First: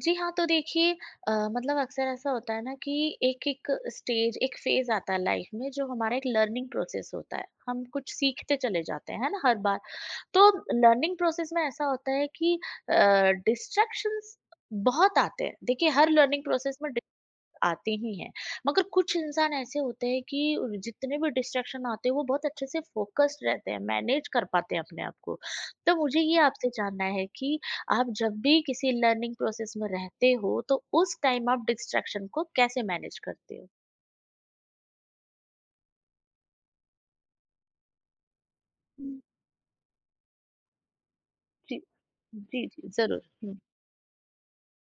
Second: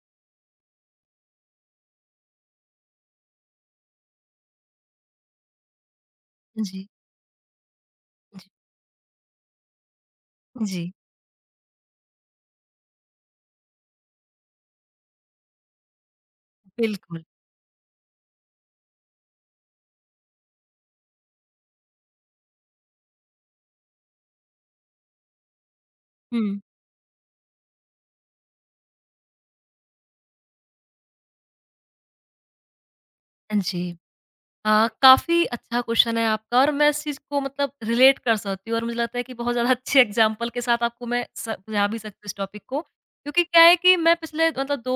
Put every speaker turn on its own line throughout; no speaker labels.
जी हाँ, तो देखिए मतलब अक्सर ऐसा होता है ना कि एक-एक स्टेज, एक फ़ेज़ आता है लाइफ़ में जो हमारा एक लर्निंग
जी,
प्रोसेस होता है। हम कुछ
जी,
सीखते चले जाते हैं, है ना, हर बार। तो
जी,
लर्निंग प्रोसेस में ऐसा होता है कि अ, डिस्ट्रैक्शंस बहुत आते हैं। देखिए, हर लर्निंग प्रोसेस में डि
बिल्कुल।
आते ही हैं। मगर कुछ इंसान ऐसे होते हैं कि जितने भी डिस्ट्रैक्शन आते हैं वो बहुत अच्छे से फोकस्ड रहते हैं, मैनेज कर पाते हैं अपने आप को। तो मुझे ये
हुँ,
आपसे जानना है कि आप जब भी किसी लर्निंग प्रोसेस में रहते हो तो उस टाइम आप डिस्ट्रैक्शन को कैसे मैनेज करते हो?
जी। अ, काफ़ी अच्छा क्वेश्चन है आपका और मैं इस चीज़ को मतलब रिलेट कर सकती हूँ और मुझे लगता
हम्म,
है कि बहुत ज़्यादा अच्छे एग्ज़ाम्पल के साथ आपको मैं स
जी।
समझा भी सकती हूँ इस
जी
टॉपिक को।
जी जरूर।
क्योंकि क्या है कि मैं पिछले मतलब 2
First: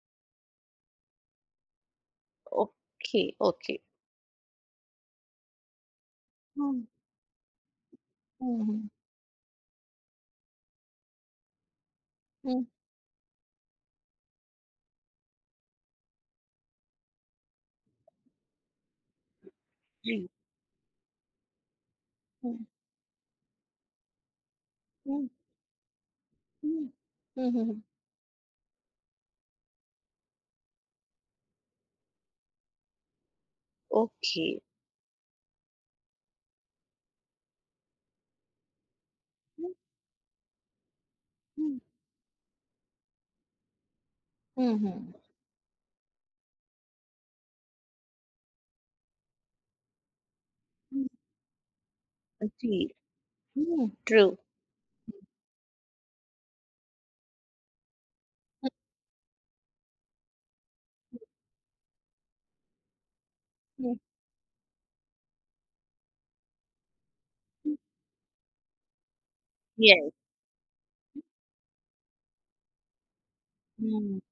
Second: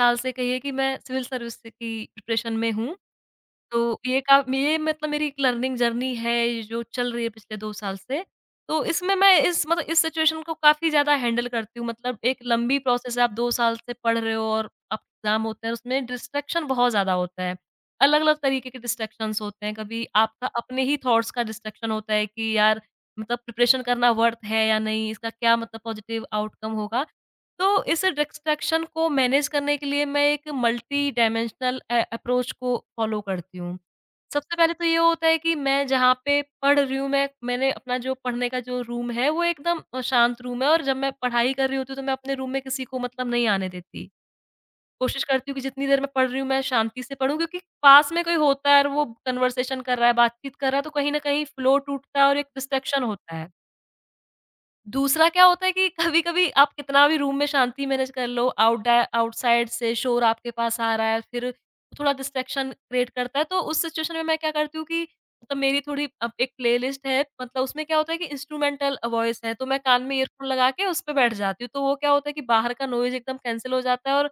साल से कहिए कि मैं सिविल सर्विस की प्रिपरेशन में हूँ।
Okay okay.
तो ये मतलब मेरी एक लर्निंग जर्नी है, ये जो
हम्म
चल रही है पिछले 2 साल से। तो
हम्म
इसमें मैं इस सिचुएशन को काफ़ी ज़्यादा हैंडल करती हूँ। मतलब एक
हम्म।
लंबी प्रोसेस है, आप 2 साल से पढ़ रहे हो और अब एग्ज़ाम होते हैं, उसमें डिस्ट्रैक्शन बहुत ज़्यादा होता है। अलग-अलग तरीके के डिस्ट्रैक्शंस होते हैं। कभी
जी।
आपका अपने ही थॉट्स का डिस्ट्रैक्शन होता है कि
हम्म
यार, मतलब प्रिपरेशन करना वर्थ है या नहीं?
हम्म
इसका क्या मतलब पॉजिटिव आउटकम
हम्म
होगा?
हम्म।
तो इस डिस्ट्रैक्शन को मैनेज करने के लिए मैं एक मल्टी डायमेंशनल अप्रोच को फॉलो करती हूँ।
ओके।
सबसे पहले तो ये होता है कि मैं जहाँ पे पढ़ रही हूँ, मैंने अपना जो पढ़ने का जो रूम है वो
हम्म
एकदम शांत रूम है, और जब मैं पढ़ाई कर रही
हम्म
होती हूँ तो मैं अपने रूम में किसी को मतलब नहीं आने देती।
हम्म,
कोशिश करती हूँ कि जितनी देर मैं पढ़ रही हूँ मैं शांति से पढूँ, क्योंकि पास में कोई होता है और वो कन्वर्सेशन कर रहा है, बातचीत कर रहा है, तो
हम्म,
कहीं न कहीं फ्लो टूटता है और एक
जी।
डिस्ट्रैक्शन होता है।
Mm, true.
दूसरा क्या होता है कि कभी-कभी आप कितना भी रूम में शांति मैनेज कर लो,
Mm,
आउटडा आउटसाइड से शोर आपके पास आ रहा है, फिर थोड़ा डिस्ट्रैक्शन क्रिएट करता है। तो उस
mm, mm,
सिचुएशन में मैं क्या करती हूँ कि मतलब मेरी थोड़ी अब एक प्लेलिस्ट है, मतलब
mm.
उसमें क्या होता है कि इंस्ट्रूमेंटल वॉइस है, तो मैं कान
Yes.
में ईयरफ़ोन लगा के उस पे बैठ जाती हूँ। तो वो क्या होता है कि बाहर का नॉइज़ एकदम कैंसल हो जाता है,
Mm,
और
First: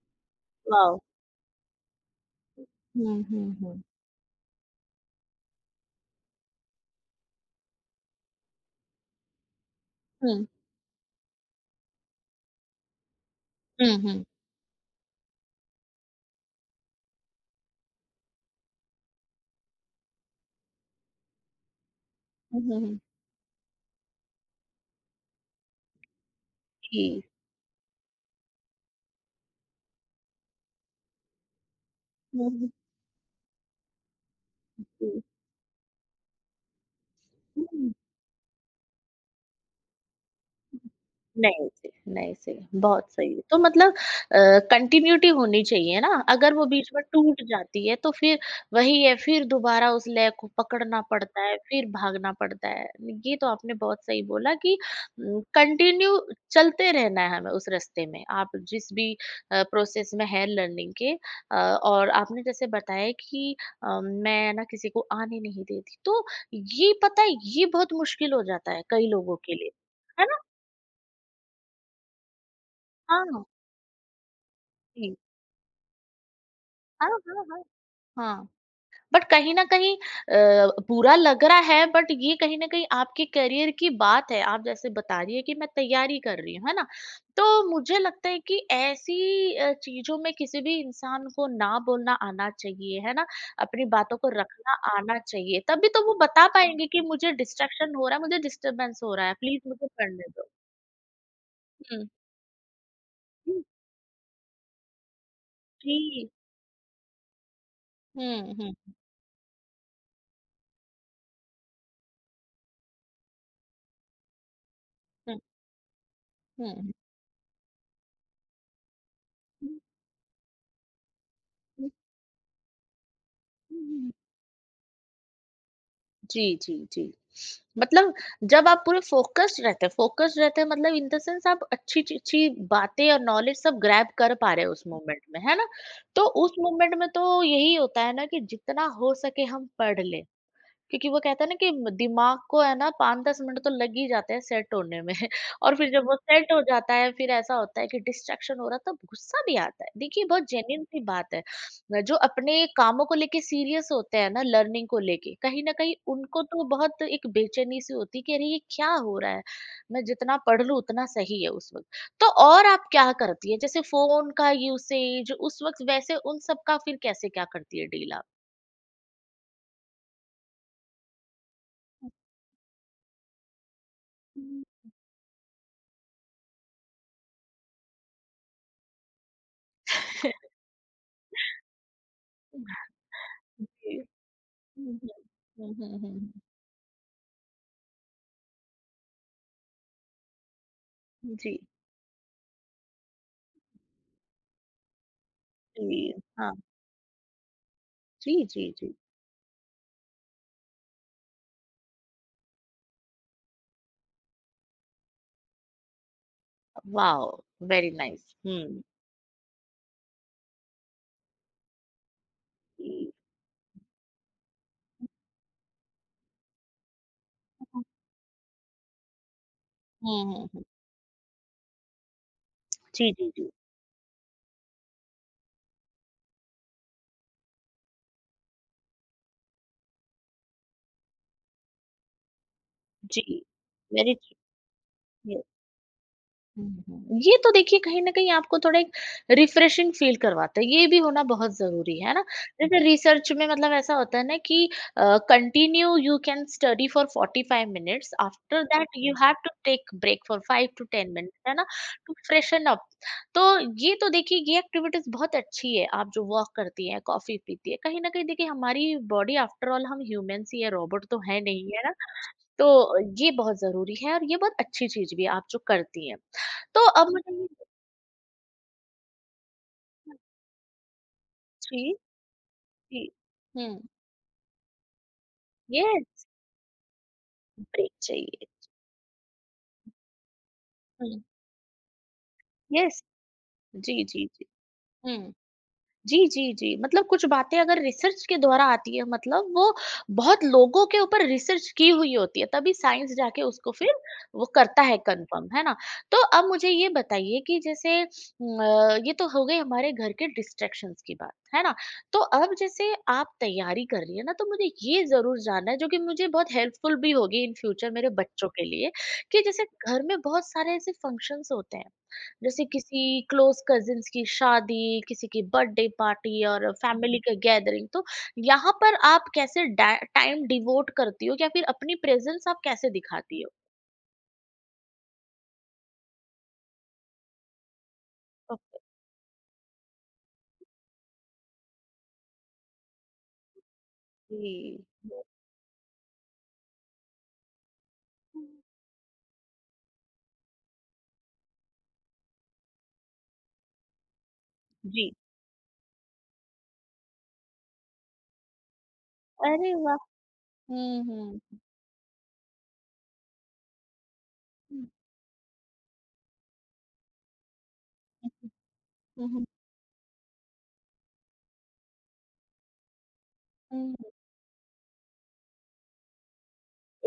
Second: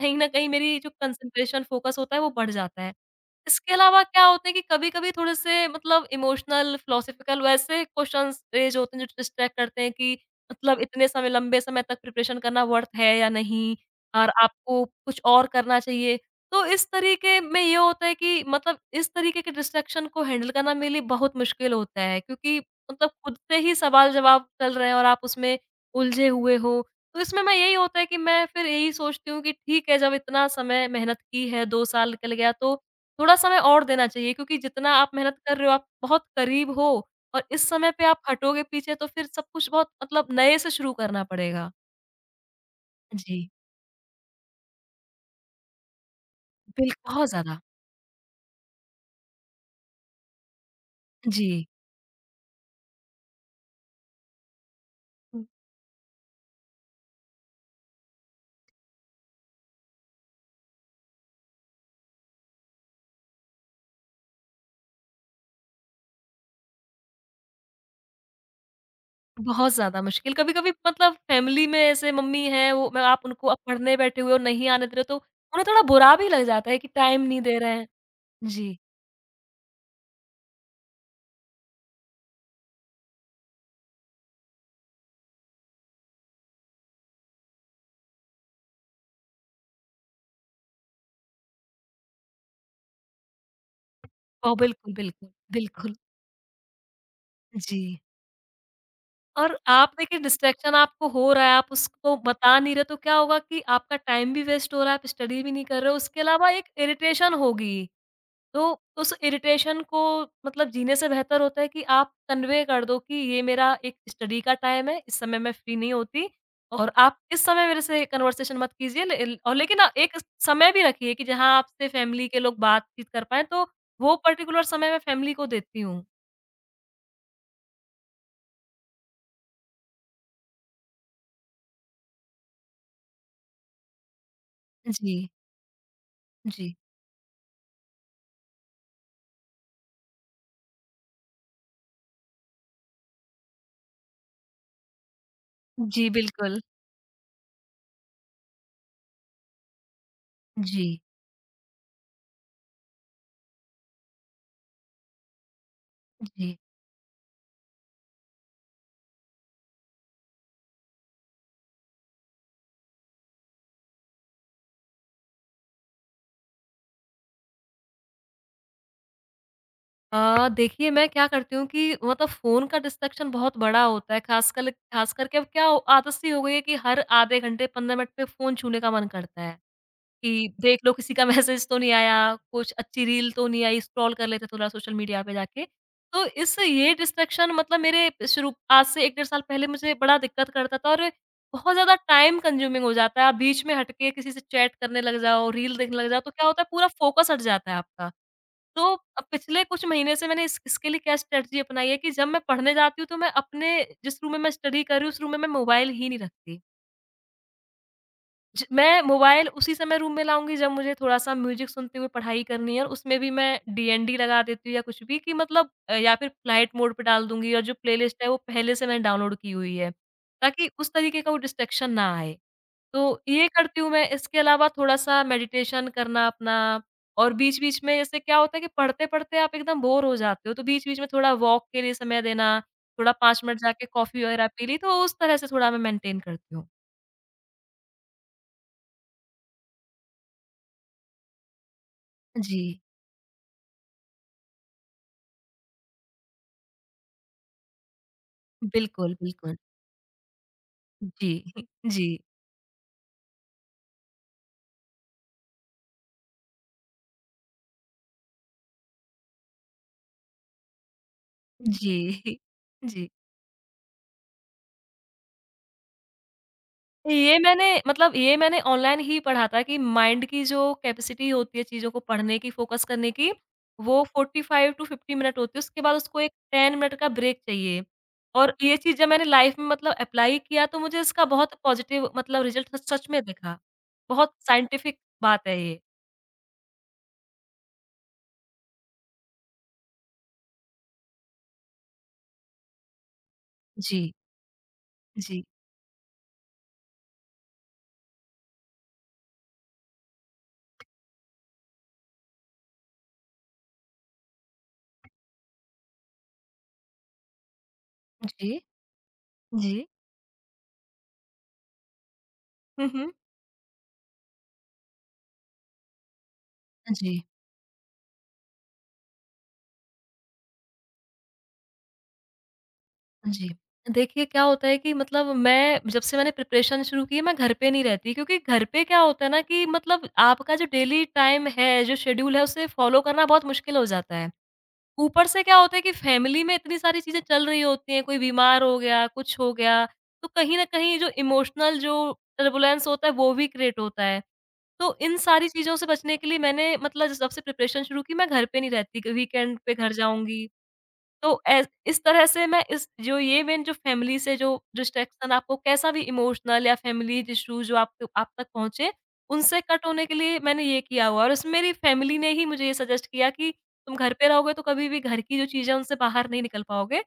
कहीं न कहीं मेरी जो
wow.
कंसंट्रेशन, फ़ोकस होता है, वो बढ़ जाता है।
Mm,
इसके
mm,
अलावा क्या होता है कि कभी-कभी थोड़े-से मतलब इमोशनल, फिलॉसॉफिकल वैसे क्वेश्चंस रेज़ होते हैं जो डिस्ट्रैक्ट करते हैं, कि
Hmm.
मतलब इतने समय लंबे समय तक प्रिपरेशन करना वर्थ है या नहीं,
Mm, Hmm.
और आपको कुछ और करना चाहिए। तो इस तरीके में ये होता है कि मतलब इस तरीके के डिस्ट्रैक्शन को हैंडल करना मेरे लिए बहुत मुश्किल होता है, क्योंकि
Mm.
मतलब खुद से ही सवाल-जवाब चल रहे हैं और आप उसमें उलझे हुए हो। तो इसमें मैं यही होता है कि मैं फिर यही सोचती हूँ कि ठीक है, जब इतना समय मेहनत की है, 2 साल निकल गया, तो थोड़ा समय और देना चाहिए, क्योंकि जितना आप
Mhm,
मेहनत कर रहे हो, आप बहुत करीब हो, और इस समय
mm.
पे आप हटोगे पीछे तो फिर सब कुछ बहुत मतलब नए से शुरू करना
नहीं
पड़ेगा।
जी, नहीं सही, बहुत सही।
जी,
तो मतलब कंटिन्यूटी होनी चाहिए ना, अगर वो बीच में
बिल्कुल। बहुत
टूट
ज़्यादा।
जाती है तो फिर वही है, फिर दोबारा उस लय को पकड़ना पड़ता है,
जी।
फिर भागना पड़ता है। ये तो आपने बहुत सही बोला कि
हुँ।
कंटिन्यू चलते रहना है हमें उस रास्ते में, आप जिस भी प्रोसेस में है लर्निंग के। और आपने जैसे बताया कि मैं ना किसी को आने नहीं देती, तो ये पता है ये बहुत मुश्किल हो जाता है कई लोगों के लिए,
बहुत ज़्यादा
है
मुश्किल
ना?
कभी-कभी मतलब फ़ैमिली में ऐसे मम्मी हैं, वो मैं आप
हाँ।
उनको, आप पढ़ने बैठे हुए हो, नहीं आने दे रहे हो,
जी।
तो उन्हें थोड़ा बुरा भी लग जाता है कि
हाँ,
टाइम नहीं
हाँ,
दे
हाँ।
रहे हैं।
हाँ,
जी।
बट कहीं न कहीं बुरा लग रहा है, बट ये कहीं न कहीं आपके करियर की बात है। आप जैसे बता रही है कि मैं तैयारी कर रही हूँ, है ना? तो मुझे लगता है कि ऐसी चीज़ों में किसी भी इंसान को ना बोलना आना चाहिए, है ना? अपनी बातों को
ओह!
रखना
बिल्कुल,
आना
बिल्कुल।
चाहिए, तभी
बिल्कुल।
तो वो बता पाएँगे कि मुझे
जी।
डिस्ट्रैक्शन हो रहा है, मुझे डिस्टर्बेंस हो रहा है,
और
प्लीज़ मुझे
आप देखिए,
पढ़ने दो।
डिस्ट्रैक्शन आपको हो रहा है, आप
हुँ,
उसको बता नहीं रहे, तो क्या होगा कि
हुँ,
आपका टाइम भी वेस्ट हो रहा है, आप स्टडी भी नहीं कर रहे हो, उसके
जी।
अलावा एक इरिटेशन होगी।
हुँ,
तो
हुँ,
उस इरिटेशन को मतलब जीने से बेहतर होता है कि आप कन्वे कर दो कि ये मेरा एक स्टडी का टाइम है, इस
हुँ,
समय मैं फ्री नहीं होती, और आप इस समय मेरे से कन्वर्सेशन मत कीजिए, ले ल और लेकिन एक समय भी रखिए कि जहाँ आपसे फैमिली के लोग बातचीत कर पाएँ, तो
हुँ।
वो पर्टिकुलर समय मैं फैमिली को देती हूँ।
जी, जी, जी। मतलब जब आप पूरे फ़ोकस्ड रहते हैं मतलब इन द सेंस, आप अच्छी ची अच्छी बातें और नॉलेज सब ग्रैब कर पा रहे हो उस मोमेंट
जी,
में, है ना? तो उस
जी।
मोमेंट में तो यही होता है ना कि जितना हो सके हम पढ़ लें। क्योंकि वो कहते हैं ना कि म दिमाग को है ना 5-10 मिनट तो लग ही जाते हैं सेट होने में। और फिर जब
जी,
वो सेट
बिल्कुल।
हो जाता है फिर ऐसा होता है कि डिस्ट्रैक्शन हो रहा तब गुस्सा भी आता है। देखिए, बहुत जेन्युइन
जी,
सी बात है। जो अपने कामों को लेके सीरियस होते हैं ना, लर्निंग को लेके, कहीं न कहीं उनको
जी।
तो बहुत एक बेचैनी सी होती है कि अरे ये क्या हो रहा है? मैं जितना पढ़ लूँ उतना सही है उस वक़्त। तो और आप क्या करती है? जैसे फ़ोन का यूसेज उस वक़्त, वैसे उन सब का फिर कैसे क्या करती है डील आप?
देखिए मैं क्या करती हूँ कि मतलब फ़ोन का डिस्ट्रैक्शन बहुत बड़ा होता है, ख़ास करके अब आदत सी हो गई है कि हर आधे घंटे, 15 मिनट पे फ़ोन छूने का मन करता है, कि देख लो किसी का मैसेज तो नहीं आया, कुछ अच्छी रील तो नहीं
हुँ।
आई, स्क्रॉल कर लेते थोड़ा सोशल मीडिया पे जाके।
हुँ,
तो
हुँ,
इससे ये डिस्ट्रैक्शन मतलब मेरे शुरू आज से 1 डेढ़ साल पहले मुझे बड़ा दिक्कत करता था, और
जी,
बहुत ज़्यादा टाइम कंज्यूमिंग हो जाता है। आप बीच में हट के किसी से चैट करने लग जाओ, रील देखने लग
जी,
जाओ, तो क्या
हाँ।
होता है, पूरा फ़ोकस हट जाता है आपका।
जी, जी,
तो
जी।
पिछले कुछ महीने से मैंने इस इसके लिए क्या स्ट्रैटेजी अपनाई है कि जब मैं पढ़ने जाती हूँ तो मैं अपने जिस रूम में मैं स्टडी कर रही हूँ, उस रूम में मैं मोबाइल ही नहीं रखती।
वाओ! Very nice.
ज
हम्म।
मैं मोबाइल उसी समय रूम में लाऊँगी जब मुझे थोड़ा-सा म्यूज़िक सुनते हुए पढ़ाई करनी है, और
जी।
उसमें भी मैं डीएनडी लगा देती हूँ, या कुछ भी कि मतलब या फिर फ्लाइट मोड पे डाल दूँगी, और जो प्लेलिस्ट है वो पहले से मैंने डाउनलोड की हुई है,
हुँ, हुँ।
ताकि उस तरीके का वो डिस्ट्रैक्शन ना आए।
जी,
तो
जी,
ये
जी।
करती हूँ मैं, इसके अलावा थोड़ा-सा मेडिटेशन करना अपना, और बीच-बीच में जैसे क्या होता है कि पढ़ते-पढ़ते आप एकदम बोर हो जाते हो, तो बीच-बीच में थोड़ा वॉक के लिए समय देना, थोड़ा
जी।
5 मिनट जाके
वेरी
कॉफ़ी वगैरह पी ली, तो उस तरह से थोड़ा मैं मेंटेन करती हूँ।
हुँ। ये तो देखिए कहीं न कहीं आपको थोड़ा एक रिफ्रेशिंग फ़ील करवाता है, ये भी होना बहुत ज़रूरी है ना?
जी।
जैसे रिसर्च में मतलब ऐसा होता है ना कि continue you can study for 45 minutes, after that
बिल्कुल,
यू हैव टू
बिल्कुल।
टेक ब्रेक फॉर 5 टू 10
जी,
मिनट्स, है ना?
जी,
टू फ्रेशन अप। तो ये तो देखिए, ये एक्टिविटीज़ बहुत अच्छी है, आप जो वॉक करती हैं, कॉफ़ी पीती हैं, कहीं न कहीं देखिए हमारी बॉडी, आफ्टर ऑल हम ह्यूमन्स ही हैं, रोबोट तो हैं नहीं, है ना?
जी,
तो
जी।
ये बहुत ज़रूरी है और ये बहुत अच्छी चीज़ भी है, आप जो करती हैं। तो अब मुझे ये।
ये मैंने ऑनलाइन ही पढ़ा था कि माइंड की जो कैपेसिटी होती है चीज़ों
जी,
को पढ़ने की, फ़ोकस
जी।
करने की,
हुँ।
वो 45 टू 50 मिनट होती है, उसके बाद उसको
येस,
एक 10 मिनट का ब्रेक चाहिए।
ब्रेक चाहिए।
और ये चीज़ जब मैंने लाइफ़ में मतलब अप्लाई किया, तो मुझे
हुँ।
इसका बहुत पॉज़िटिव मतलब रिज़ल्ट सच
येस,
सच में दिखा।
जी, जी,
बहुत
जी।
साइंटिफ़िक
हुँ।
बात है ये।
जी, जी, जी। मतलब कुछ बातें अगर रिसर्च के द्वारा आती है, मतलब वो बहुत लोगों के ऊपर रिसर्च की हुई होती है, तभी साइंस जाके उसको फिर
जी,
वो करता है
जी।
कन्फर्म, है ना? तो अब मुझे ये बताइए कि जैसे ये तो हो गई हमारे घर के डिस्ट्रैक्शंस की बात, है ना? तो अब जैसे आप तैयारी कर रही हैं ना, तो मुझे ये ज़रूर जानना है, जो कि मुझे बहुत हेल्पफुल भी होगी इन फ्यूचर मेरे बच्चों
जी,
के लिए, कि जैसे
जी।
घर में बहुत सारे ऐसे फंक्शंस होते हैं, जैसे
हुँ, हुँ।
किसी क्लोज कजिन्स की शादी, किसी की बर्थडे पार्टी और फैमिली
जी।
का गैदरिंग, तो यहाँ पर आप कैसे डा टाइम डिवोट करती हो या फिर अपनी प्रेज़ेंस आप कैसे दिखाती
जी।
हो?
देखिए क्या होता है कि मतलब मैं जब से मैंने प्रिपरेशन शुरू की है मैं घर पे नहीं रहती, क्योंकि घर
ओके।
पे क्या होता है ना कि मतलब आपका जो डेली टाइम है, जो शेड्यूल है, उसे फ़ॉलो करना बहुत मुश्किल हो जाता है।
जी।
ऊपर से क्या होता है कि फैमिली में इतनी सारी चीज़ें चल रही होती हैं, कोई बीमार हो गया, कुछ हो गया, तो कहीं न कहीं जो इमोशनल जो टर्बुलेंस होता है, वो भी क्रिएट होता है। तो
जी।
इन सारी चीज़ों से बचने के लिए मैंने मतलब जब से प्रिपरेशन शुरू की, मैं घर पे नहीं रहती, वीकेंड पे
अरे
घर
वाह!
जाऊँगी,
हुँ,
तो
हुँ।
ऐस इस तरह से मैं इस जो ये मेन जो फैमिली से जो
हुँ।
डिस्ट्रैक्शन आपको, कैसा भी इमोशनल या फैमिली इश्यू जो आप
हुँ,
तक पहुँचे,
हुँ, हुँ,
उनसे कट होने के लिए मैंने ये किया हुआ है। और इसमें मेरी फैमिली ने ही मुझे ये सजेस्ट किया कि
हुँ।
तुम घर पे रहोगे तो कभी भी घर की जो चीज़ें हैं उनसे बाहर नहीं निकल पाओगे,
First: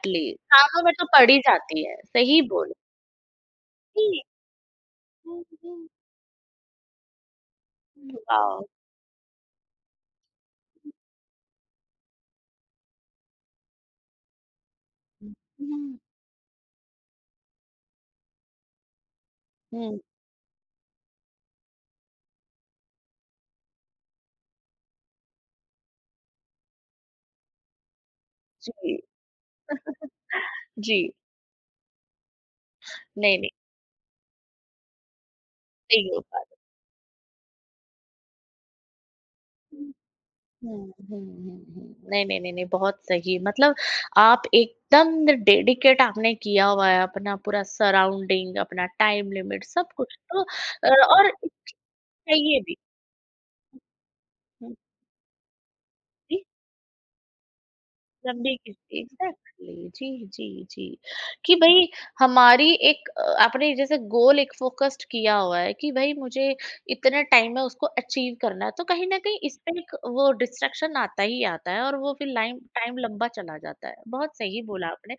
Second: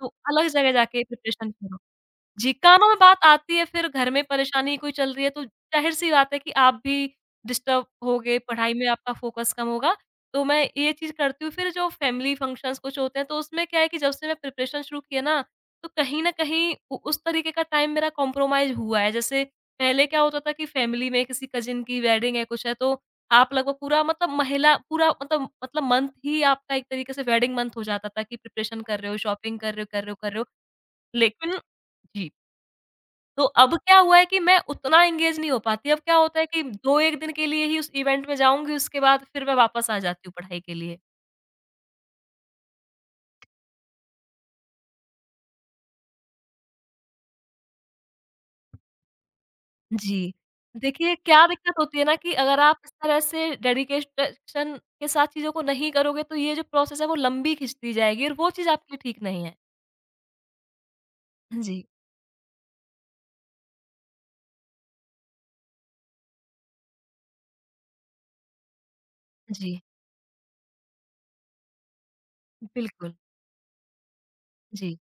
तो अलग जगह
कामों में
जाके
तो पड़ ही
प्रिपरेशन करो।
जाती है, सही
जी,
बोले।
कानों में बात आती है, फिर घर में
जी।
परेशानी कोई चल रही है तो
हुँ, हुँ,
ज़ाहिर-सी बात है कि आप भी डिस्टर्ब
हुँ।
होगे,
वाओ!
पढ़ाई में आपका फ़ोकस कम होगा। तो मैं ये चीज़ करती हूँ, फिर जो फ़ैमिली फंक्शंस कुछ होते हैं तो उसमें क्या है कि जब से मैं प्रिपरेशन शुरू की है
हुँ,
ना, तो
हुँ,
कहीं न कहीं उ उस तरीके का टाइम मेरा कॉम्प्रोमाइज़ हुआ है। जैसे
हुँ।
पहले क्या होता था कि फ़ैमिली में किसी कज़िन की वेडिंग है, कुछ है, तो आप लगभग पूरा मतलब महिला पूरा मतलब मतलब मंथ ही आपका एक तरीके से वेडिंग मंथ हो जाता था कि प्रिपरेशन
जी,
कर रहे हो, शॉपिंग कर रहे हो, कर रहे हो, कर रहे हो।
जी।
लेकिन जी।
नहीं,
तो
नहीं,
अब क्या हुआ है कि मैं उतना एंगेज नहीं हो पाती। अब
नहीं
क्या
हो
होता
पा
है कि 2-1 दिन के लिए ही उस इवेंट में जाऊँगी, उसके बाद फिर मैं
रहा।
वापस आ जाती हूँ पढ़ाई के
हुँ,
लिए।
हुँ, हुँ, हुँ। नहीं, नहीं, नहीं, नहीं, बहुत सही। मतलब आप एकदम डेडिकेट आपने किया हुआ है, अपना पूरा सराउंडिंग, अपना टाइम लिमिट सब कुछ,
जी।
तो
देखिए,
और
क्या दिक्कत होती है ना कि अगर
चाहिए भी।
आप इस तरह से
हुँ,
डेडिकेशन के साथ चीज़ों को नहीं करोगे, तो
जी।
ये जो प्रोसेस है, वो लंबी खिंचती जाएगी, और वो
लंबी
चीज़ आपके लिए
किश्ती
ठीक नहीं है।
एग्जैक्टली। जी, जी, जी। कि
जी,
भई हमारी एक आपने जैसे गोल एक फ़ोकस्ड किया हुआ है कि भई मुझे इतने टाइम में उसको अचीव करना है, तो कहीं न कहीं इस पे
जी,
एक वो डिस्ट्रैक्शन आता ही आता है और वो फिर लाइम टाइम
बिल्कुल।
लंबा चला जाता है। बहुत सही बोला
जी,
आपने।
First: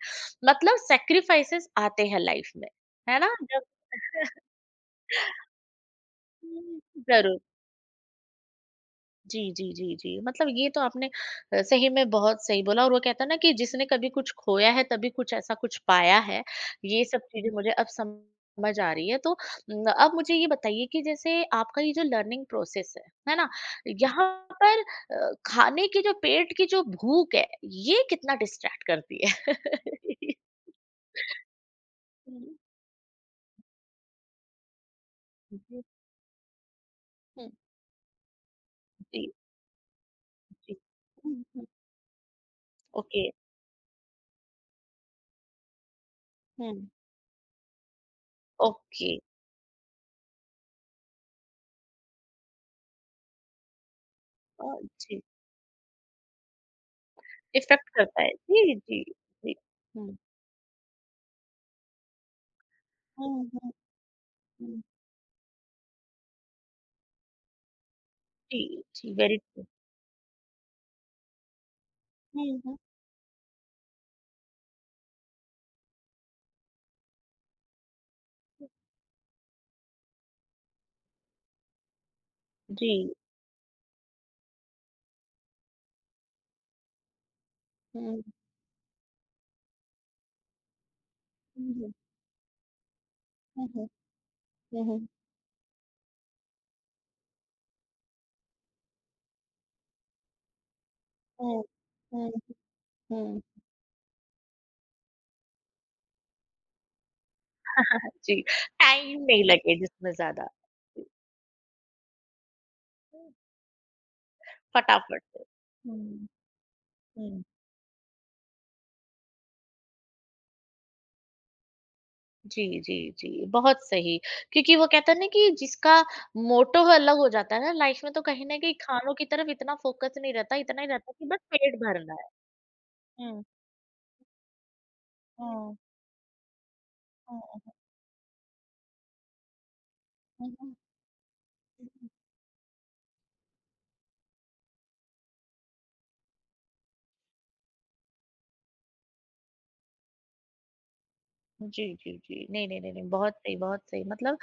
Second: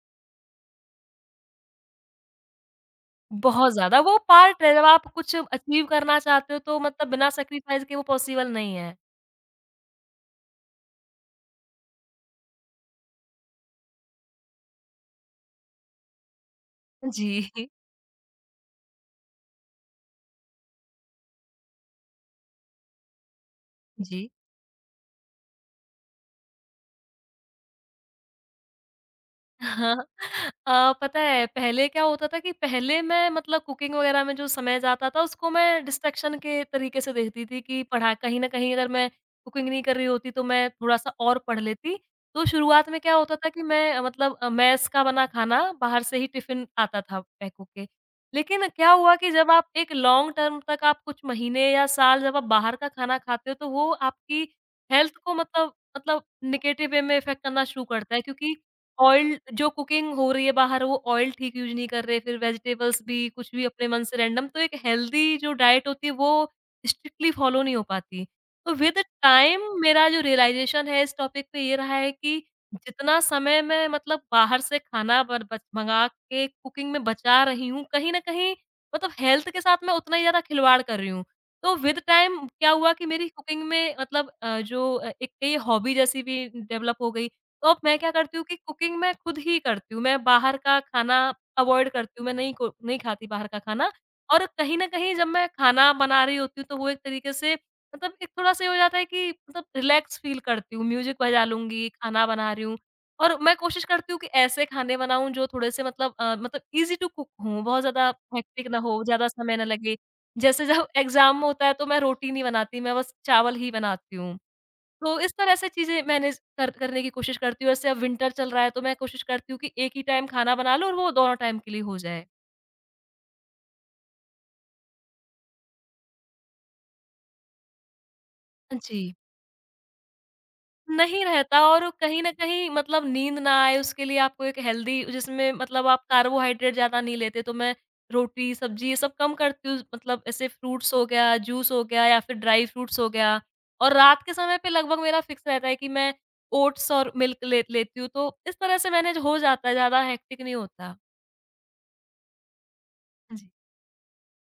मतलब सैक्रिफाइसेस आते हैं लाइफ़ में, है ना? जब
बहुत ज़्यादा वो पार्ट है, जब आप कुछ अचीव करना चाहते हो, तो
हुँ,
मतलब बिना
ज़रूर।
सैक्रिफाइस के वो पॉसिबल नहीं है।
जी, जी, जी, जी। मतलब ये तो आपने सही में बहुत सही बोला, और वो कहता है ना कि जिसने कभी कुछ खोया है तभी कुछ ऐसा कुछ पाया है। ये सब
जी,
चीज़ें मुझे अब समझ आ रही है। तो अब मुझे ये बताइए कि जैसे आपका ये जो लर्निंग प्रोसेस है ना?
जी।
यहाँ पर खाने की जो पेट की जो भूख है, ये कितना डिस्ट्रैक्ट करती है?
हाँ, पता है पहले क्या होता था कि
हुँ,
पहले मैं मतलब कुकिंग वगैरह में जो समय जाता था उसको
जी,
मैं डिस्ट्रैक्शन के तरीके से देखती
हुँ,
थी कि पढ़ा कहीं न कहीं अगर मैं
जी,
कुकिंग नहीं कर रही होती तो मैं
जी।
थोड़ा-सा और
हुँ,
पढ़
हुँ।
लेती। तो शुरुआत में क्या
ओके।
होता था कि मैं मतलब मेस का बना खाना बाहर से ही टिफ़िन
हुँ,
आता था पैक होके। लेकिन क्या
ओके।
हुआ कि जब आप एक लॉन्ग टर्म तक, आप कुछ महीने या साल जब आप बाहर का खाना खाते हो, तो वो आपकी
अ,
हेल्थ
जी।
को मतलब नेगेटिव वे में इफ़ेक्ट करना शुरू
इफ़ेक्ट
करता है,
करता है।
क्योंकि
जी, जी,
ऑयल
जी।
जो कुकिंग
हुँ,
हो रही है बाहर, वो ऑयल ठीक यूज़ नहीं कर रहे, फिर वेजिटेबल्स भी
हुँ,
कुछ भी
हुँ,
अपने मन से रैंडम। तो एक
हुँ।
हेल्दी जो डाइट होती है वो स्ट्रिक्टली फॉलो नहीं हो पाती।
जी,
तो विद
जी, वेरी
टाइम
ट्रू।
मेरा जो रियलाइज़ेशन है इस टॉपिक पे ये रहा है कि
हुँ, हुँ,
जितना समय मैं बाहर से खाना बर बच मँगा के कुकिंग में बचा रही हूँ, कहीं न कहीं
हुँ।
हेल्थ के साथ मैं उतना ही ज़्यादा खिलवाड़ कर रही हूँ। तो विद टाइम क्या
जी।
हुआ कि मेरी कुकिंग में एक ये हॉबी जैसी भी डेवलप हो गई। तो अब मैं
हुँ,
क्या
हुँ,
करती हूँ कि कुकिंग मैं खुद ही करती हूँ। मैं बाहर का खाना अवॉइड
हुँ,
करती हूँ, मैं नहीं खाती बाहर का
हुँ, हुँ,
खाना। और कहीं न
हुँ,
कहीं जब मैं खाना बना रही होती हूँ तो वो एक तरीके से एक थोड़ा-सा ये हो जाता है कि रिलैक्स फ़ील करती हूँ। म्यूज़िक बजा
हुँ,
लूँगी, खाना
हुँ,
बना रही हूँ। और
हुँ।
मैं कोशिश करती हूँ कि ऐसे खाने बनाऊँ जो थोड़े से ईज़ी टू कुक हों, बहुत ज़्यादा
जी,
हेक्टिक ना हो,
टाइम
ज़्यादा
नहीं
समय ना
लगे
लगे।
जिसमें ज़्यादा,
जैसे जब एग्ज़ाम होता है तो मैं रोटी नहीं बनाती, मैं बस चावल ही बनाती हूँ। तो
फटाफट
इस
से।
तरह से चीज़ें
हुँ,
मैनेज कर करने की कोशिश
हुँ।
करती हूँ। जैसे अब विंटर चल रहा है तो मैं कोशिश करती हूँ कि एक ही टाइम खाना बना लूँ और वो दोनों टाइम के लिए हो जाए।
जी, जी, जी, बहुत सही। क्योंकि वो कहते हैं ना कि जिसका मोटो अलग हो जाता है ना लाइफ़ में, तो कहीं न कहीं
जी।
खानों की तरफ इतना फ़ोकस नहीं रहता, इतना ही रहता है
नहीं
कि बस
रहता।
पेट
और
भरना
कहीं
है।
न कहीं नींद
हुँ,
ना आए उसके लिए आपको एक हेल्दी, जिसमें
हुँ,
आप कार्बोहाइड्रेट ज़्यादा नहीं लेते, तो
हुँ,
मैं रोटी, सब्ज़ी ये सब कम करती हूँ। मतलब ऐसे
हुँ, हुँ,
फ्रूट्स हो गया, जूस हो गया
हुँ।
या फिर ड्राई फ्रूट्स हो गया। और रात के समय पे लगभग मेरा फिक्स रहता है कि मैं ओट्स और मिल्क ले लेती हूँ। तो इस तरह से मैनेज हो जाता है, ज़्यादा हेक्टिक नहीं होता।
जी, जी, जी। नहीं, नहीं, नहीं, नहीं, बहुत
जी।
सही, बहुत सही। मतलब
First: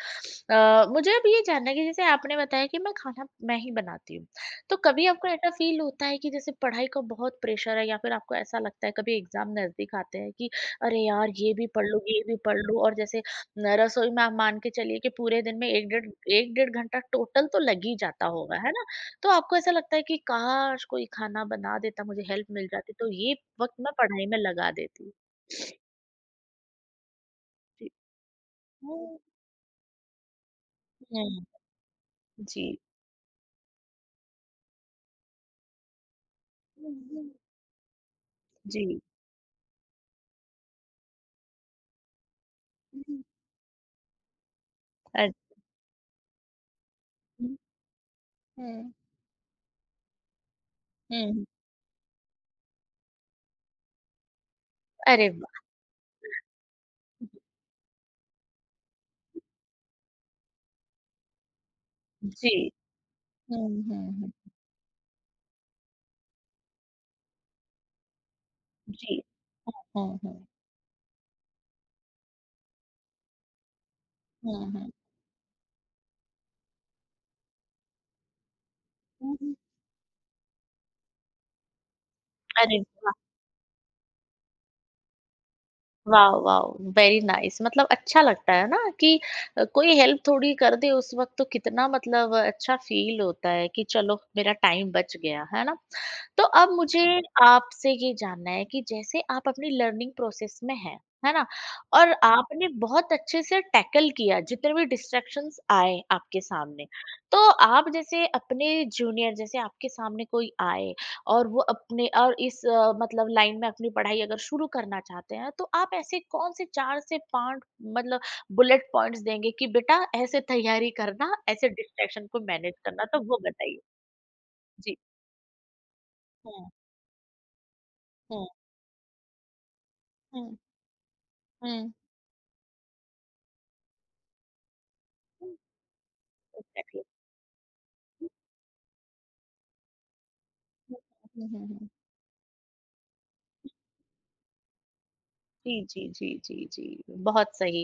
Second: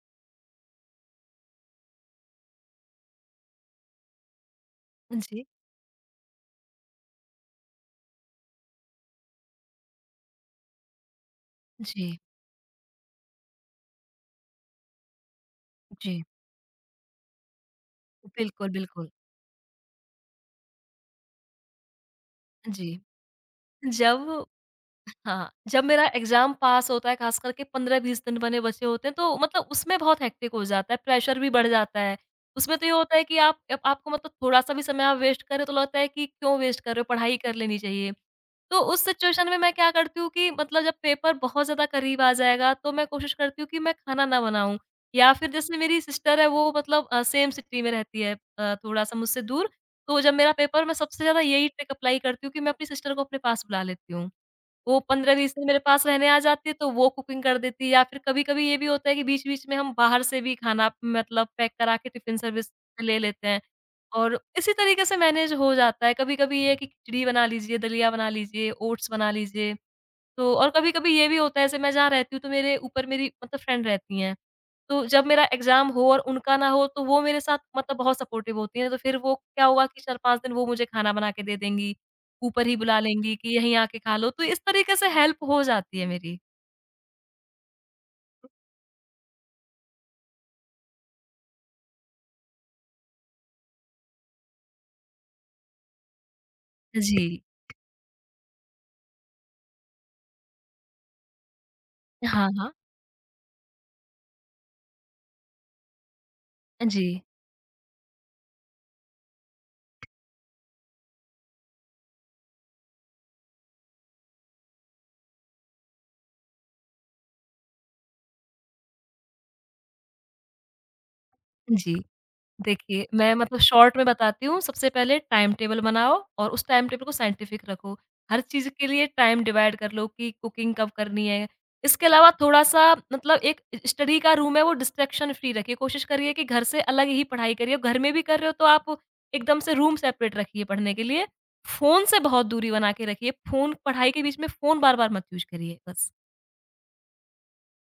मुझे अब ये जानना है कि जैसे आपने बताया कि मैं खाना मैं ही बनाती हूँ। तो कभी आपको
जी।
ऐसा फ़ील होता है कि जैसे पढ़ाई का बहुत प्रेशर है, या फिर आपको ऐसा लगता है कभी एग्ज़ाम नज़दीक आते हैं कि अरे यार! ये भी पढ़ लूँ,
जी,
ये भी पढ़ लूँ, और जैसे न रसोई में आप मान के चलिए कि पूरे दिन में 1 डेढ़
जी।
1 डेढ़ घंटा टोटल तो लग ही जाता होगा,
बिल्कुल,
है ना?
बिल्कुल।
तो आपको ऐसा लगता है कि काश! कोई खाना बना देता, मुझे हेल्प मिल
जी।
जाती, तो ये वक़्त मैं पढ़ाई
जब
में लगा देती।
हाँ, जब मेरा एग्ज़ाम पास होता है ख़ास करके 15-20 दिन बने बचे
जी।
होते हैं तो मतलब उसमें बहुत हेक्टिक हो जाता है, प्रेशर
हुँ,
भी बढ़ जाता है।
जी।
उसमें तो ये होता है कि आप अप आपको थोड़ा-सा भी समय आप वेस्ट कर रहे हो तो लगता है कि क्यों वेस्ट कर रहे हो, पढ़ाई कर लेनी चाहिए। तो
जी।
उस सिचुएशन में मैं क्या करती हूँ कि जब पेपर बहुत ज़्यादा करीब आ जाएगा, तो मैं कोशिश करती हूँ कि मैं खाना ना बनाऊँ।
अ
या फिर जैसे मेरी सिस्टर है वो सेम
हुँ।
सिटी में रहती है, थोड़ा-सा मुझसे दूर। तो जब मेरा पेपर, मैं सबसे ज़्यादा
हुँ।
यही ट्रिक अप्लाई करती हूँ कि मैं अपनी सिस्टर को अपने पास बुला लेती हूँ। वो
अरे
15-20
वाह!
दिन मेरे पास रहने आ जाती है, तो वो कुकिंग कर देती है। या फिर कभी-कभी ये भी होता है कि बीच-बीच में हम बाहर से भी खाना पैक करा के टिफ़िन सर्विस
जी।
पे ले लेते हैं
हुँ, हुँ, हुँ।
और इसी तरीके से मैनेज हो जाता है। कभी-कभी ये है कि खिचड़ी बना लीजिए, दलिया बना लीजिए, ओट्स
जी।
बना लीजिए।
हुँ, हुँ।
तो और कभी-कभी ये भी होता है जैसे मैं जहाँ रहती हूँ तो मेरे ऊपर मेरी फ्रेंड रहती हैं।
हुँ, हुँ।
तो जब मेरा एग्ज़ाम हो और उनका ना हो तो वो मेरे साथ बहुत सपोर्टिव होती हैं। तो फिर वो
हुँ।
क्या हुआ कि 4-5 दिन वो मुझे खाना बना के दे देंगी, ऊपर ही
अरे
बुला
वाह!
लेंगी कि यहीं आके खा लो। तो इस तरीके से हेल्प हो जाती है
वाह!
मेरी।
वाह! Very nice. मतलब अच्छा लगता है ना कि कोई हेल्प थोड़ी कर दे उस वक़्त, तो कितना मतलब अच्छा फ़ील होता है कि चलो मेरा टाइम बच गया, है ना? तो अब मुझे
जी।
आपसे ये जानना है कि जैसे आप अपनी लर्निंग प्रोसेस में हैं, है ना? और
हाँ,
आपने
हाँ।
बहुत अच्छे से टैकल किया जितने भी डिस्ट्रैक्शंस आए आपके सामने।
जी,
तो आप जैसे अपने जूनियर जैसे आपके सामने कोई आए और वो अपने और इस मतलब लाइन में अपनी पढ़ाई अगर शुरू करना चाहते हैं, तो आप ऐसे कौन से 4 से 5 मतलब बुलेट पॉइंट्स देंगे कि बेटा ऐसे तैयारी करना, ऐसे
जी।
डिस्ट्रैक्शन को मैनेज करना,
देखिए,
तो
मैं
वो बताइए?
शॉर्ट में बताती हूँ, सबसे
जी।
पहले टाइम टेबल बनाओ और उस
हुँ,
टाइम टेबल को साइंटिफ़िक रखो। हर
हुँ,
चीज़ के लिए टाइम डिवाइड कर लो कि
हुँ,
कुकिंग कब करनी है।
हुँ।
इसके अलावा थोड़ा-सा एक स्टडी का रूम है, वो डिस्ट्रैक्शन फ्री
हुँ,
रखिए। कोशिश करिए कि घर से
एग्ज़ैक्टली।
अलग ही पढ़ाई करिए। घर में भी
हुँ,
कर रहे हो तो आप एकदम से रूम सेपरेट रखिए पढ़ने
हुँ,
के लिए।
हुँ। हुँ, हुँ, हुँ।
फ़ोन से बहुत दूरी बना के रखिए। फ़ोन पढ़ाई के बीच में फ़ोन बार-बार मत यूज़
जी,
करिए,
जी,
बस।
जी, जी, जी, बहुत सही।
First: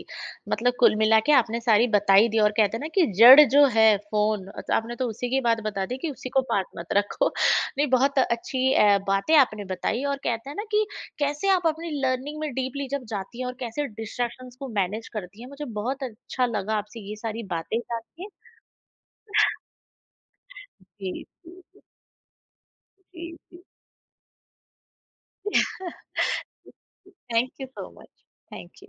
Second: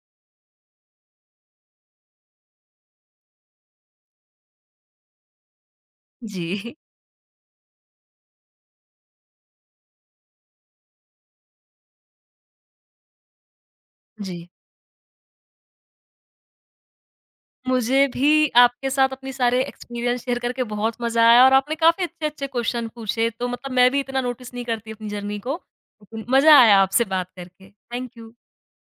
मतलब कुल मिला के आपने सारी बता ही दी, और कहते हैं ना कि जड़ जो है फ़ोन, तो आपने तो उसी की बात बता दी कि उसी को पास
जी।
मत रखो। नहीं, बहुत अच्छी बातें आपने बताई, और कहते हैं ना कि कैसे आप अपनी लर्निंग में डीपली जब जाती हैं और कैसे
जी।
डिस्ट्रैक्शंस को मैनेज करती हैं। मुझे बहुत अच्छा लगा आपसे ये सारी बातें जान
मुझे भी
के।
आपके साथ अपनी सारे एक्सपीरियंस शेयर करके बहुत
जी,
मज़ा आया और
जी,
आपने
जी,
काफ़ी अच्छे-अच्छे क्वेश्चन
जी,
पूछे, तो
जी।
मैं भी इतना नोटिस नहीं करती अपनी जर्नी को। लेकिन मज़ा आया आपसे बात
थैंक यू
करके।
So much.
Thank you.
Thank you.